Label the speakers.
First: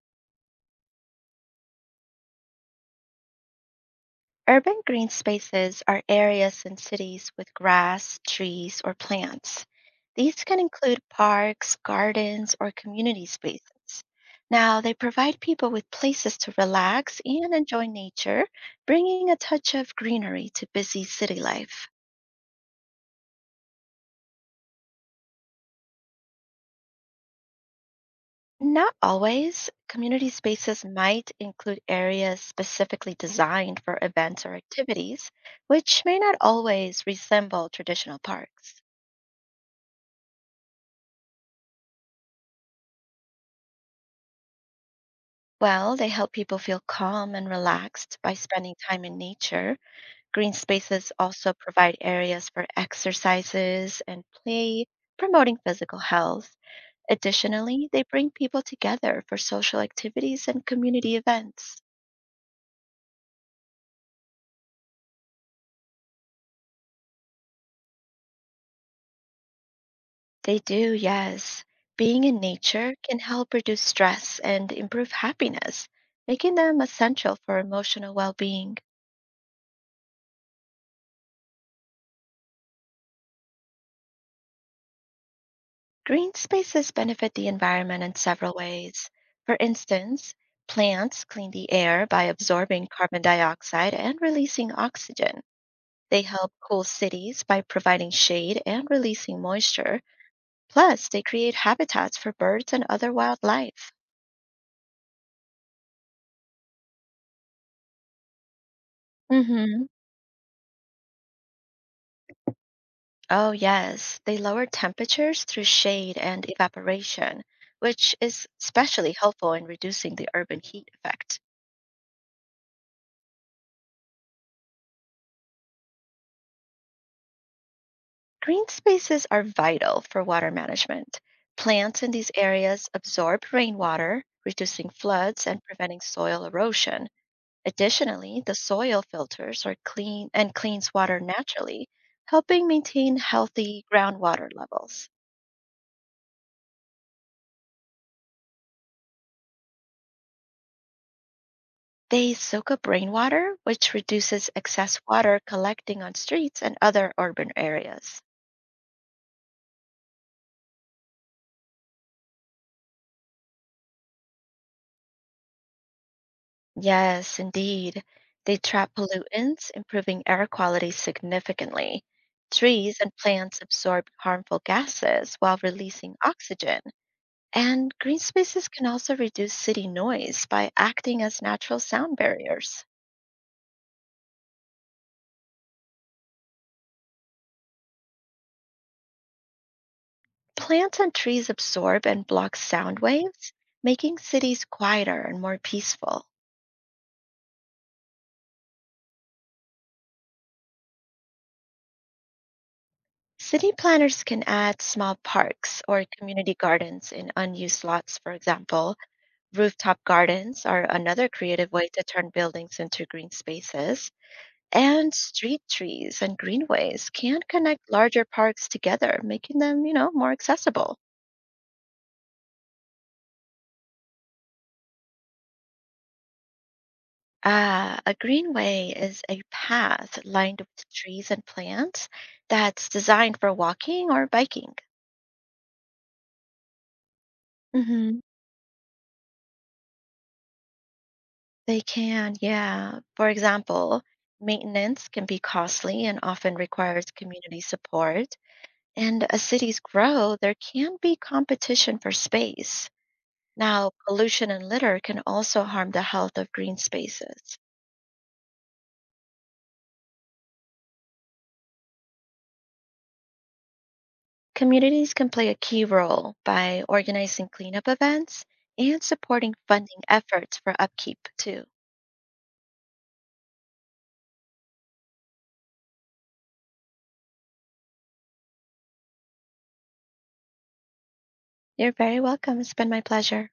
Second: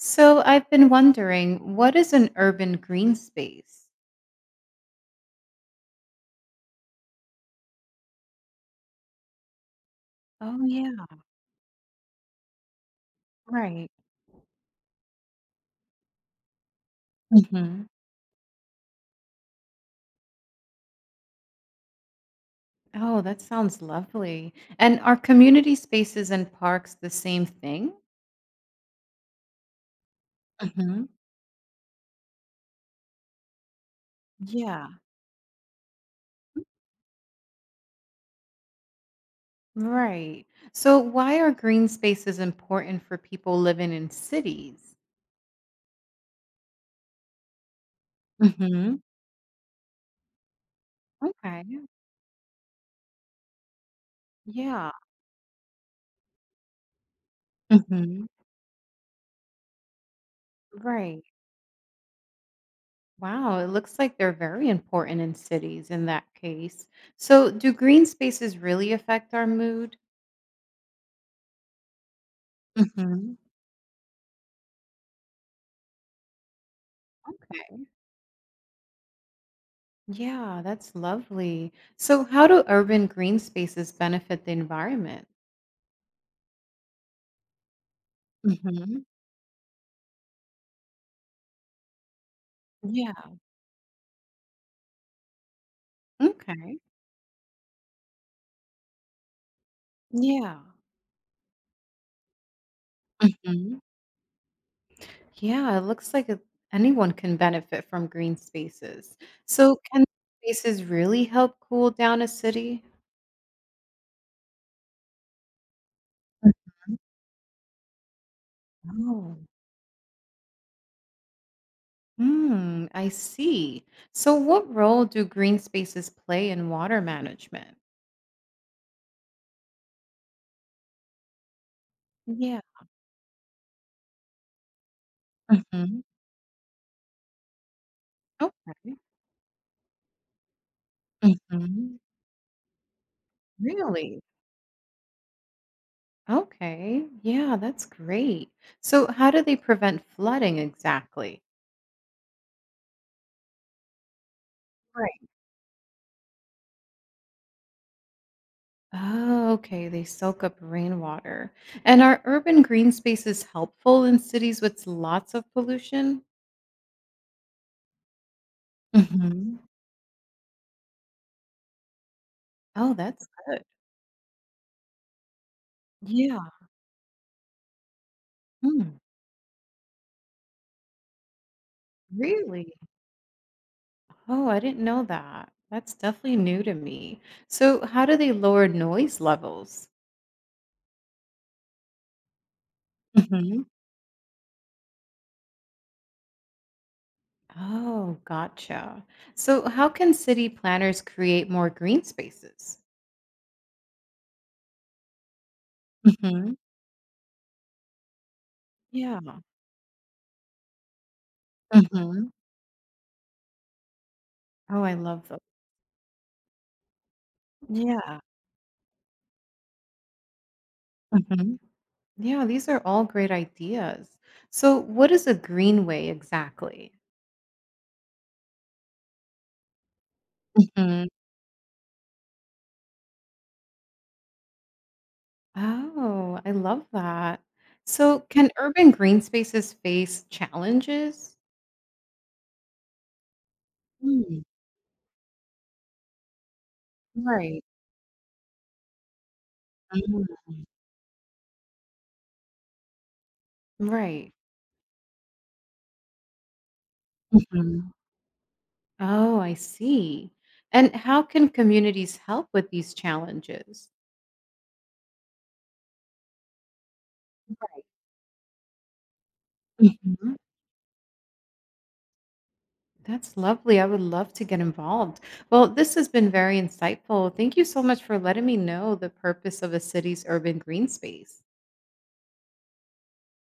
Speaker 1: So I've been wondering, what is an urban green space?
Speaker 2: Urban green spaces are areas in cities with grass, trees, or plants. These can
Speaker 1: Oh, yeah,
Speaker 2: include parks, gardens, or community
Speaker 1: right.
Speaker 2: spaces. Now, they provide people with places to relax and enjoy
Speaker 1: hmm
Speaker 2: nature, bringing a touch of greenery to busy city life.
Speaker 1: Oh, that sounds lovely. And are community spaces and parks the same thing?
Speaker 2: Not always. Community spaces
Speaker 1: hmm
Speaker 2: might include areas specifically designed for events or
Speaker 1: Yeah.
Speaker 2: activities, which may not always resemble traditional parks.
Speaker 1: Right. So why are green spaces important for people living in cities?
Speaker 2: Well, they help people feel calm and relaxed by spending
Speaker 1: hmm
Speaker 2: time in nature. Green spaces also
Speaker 1: Okay.
Speaker 2: provide areas for exercises and play,
Speaker 1: Yeah.
Speaker 2: promoting physical health. Additionally, they
Speaker 1: hmm
Speaker 2: bring people together for social activities and community
Speaker 1: Right.
Speaker 2: events.
Speaker 1: Wow, it looks like they're very important in cities in that case. So do green spaces really affect our mood?
Speaker 2: They do, yes. Being in nature can
Speaker 1: Mhm.
Speaker 2: help reduce stress and improve happiness, making them essential for
Speaker 1: Okay.
Speaker 2: emotional well being.
Speaker 1: Yeah, that's lovely. So how do urban green spaces benefit the environment?
Speaker 2: Green spaces benefit the environment in several
Speaker 1: Mhm.
Speaker 2: ways. For instance, plants clean the air by absorbing carbon
Speaker 1: Yeah.
Speaker 2: dioxide and releasing oxygen. They help
Speaker 1: Okay.
Speaker 2: cool cities by providing shade and releasing moisture.
Speaker 1: Yeah.
Speaker 2: Plus, they create habitats for birds and other
Speaker 1: Mhm.
Speaker 2: wildlife.
Speaker 1: Yeah, it looks like it- anyone can benefit from green spaces. So
Speaker 2: Mm-hmm.
Speaker 1: can spaces really help cool down a city?
Speaker 2: Oh, yes, they lower temperatures through shade and
Speaker 1: Mhm.
Speaker 2: evaporation, which is especially
Speaker 1: Oh.
Speaker 2: helpful in reducing the urban heat effect.
Speaker 1: Hmm, I see. So what role do green spaces play in water management?
Speaker 2: Green spaces are vital for water management. Plants in these
Speaker 1: Yeah.
Speaker 2: areas absorb rainwater, reducing floods and preventing
Speaker 1: Mhm.
Speaker 2: soil erosion. Additionally, the
Speaker 1: Okay.
Speaker 2: soil filters are clean and cleans water naturally,
Speaker 1: Mhm.
Speaker 2: helping maintain healthy
Speaker 1: Really?
Speaker 2: groundwater levels.
Speaker 1: Okay. Yeah, that's great. So, how do they prevent flooding exactly?
Speaker 2: They soak up rainwater, which reduces excess
Speaker 1: Right.
Speaker 2: water collecting on streets and other urban areas.
Speaker 1: Oh, okay. They soak up rainwater. And are urban green spaces helpful in cities with lots of pollution?
Speaker 2: Yes, indeed. They trap
Speaker 1: hmm
Speaker 2: pollutants, improving air quality significantly.
Speaker 1: Oh,
Speaker 2: Trees and
Speaker 1: that's
Speaker 2: plants
Speaker 1: good.
Speaker 2: absorb harmful gases while releasing
Speaker 1: Yeah.
Speaker 2: oxygen. And green spaces can
Speaker 1: Mm,
Speaker 2: also reduce city noise by acting as natural sound
Speaker 1: really?
Speaker 2: barriers.
Speaker 1: Oh, I didn't know that. That's definitely new to me. So, how do they lower noise levels?
Speaker 2: Plants and trees absorb and block sound waves,
Speaker 1: hmm
Speaker 2: making cities quieter and more peaceful.
Speaker 1: Oh, gotcha. So, how can city planners create more green spaces?
Speaker 2: City planners can add small parks or community
Speaker 1: Mhm.
Speaker 2: gardens in unused lots, for example.
Speaker 1: Yeah.
Speaker 2: Rooftop gardens are another creative way to turn
Speaker 1: Mhm.
Speaker 2: buildings into green spaces.
Speaker 1: Oh, I
Speaker 2: And
Speaker 1: love those.
Speaker 2: street trees and greenways can connect
Speaker 1: Yeah.
Speaker 2: larger parks together, making them more accessible.
Speaker 1: Mhm. Yeah, these are all great ideas. So, what is a greenway exactly?
Speaker 2: A greenway is a path lined with
Speaker 1: Mhm.
Speaker 2: trees and plants that's designed for walking or biking.
Speaker 1: Oh, I love that.
Speaker 2: hmm
Speaker 1: So, can urban green spaces face challenges?
Speaker 2: They can, yeah. For example,
Speaker 1: Mm,
Speaker 2: maintenance can be costly and often requires community
Speaker 1: right.
Speaker 2: support. And as cities grow,
Speaker 1: Mhm.
Speaker 2: there can be competition for space. Now,
Speaker 1: Right.
Speaker 2: pollution and litter can also harm the health of green spaces.
Speaker 1: Mhm. Oh, I see. And how can communities help with these challenges?
Speaker 2: Communities can play a key role by organizing cleanup events and supporting funding
Speaker 1: Mhm.
Speaker 2: efforts for upkeep, too.
Speaker 1: That's lovely. I would love to get involved. Well, this has been very insightful. Thank you so much for letting me know the purpose of a city's urban green space.
Speaker 2: You're very welcome. It's been my pleasure.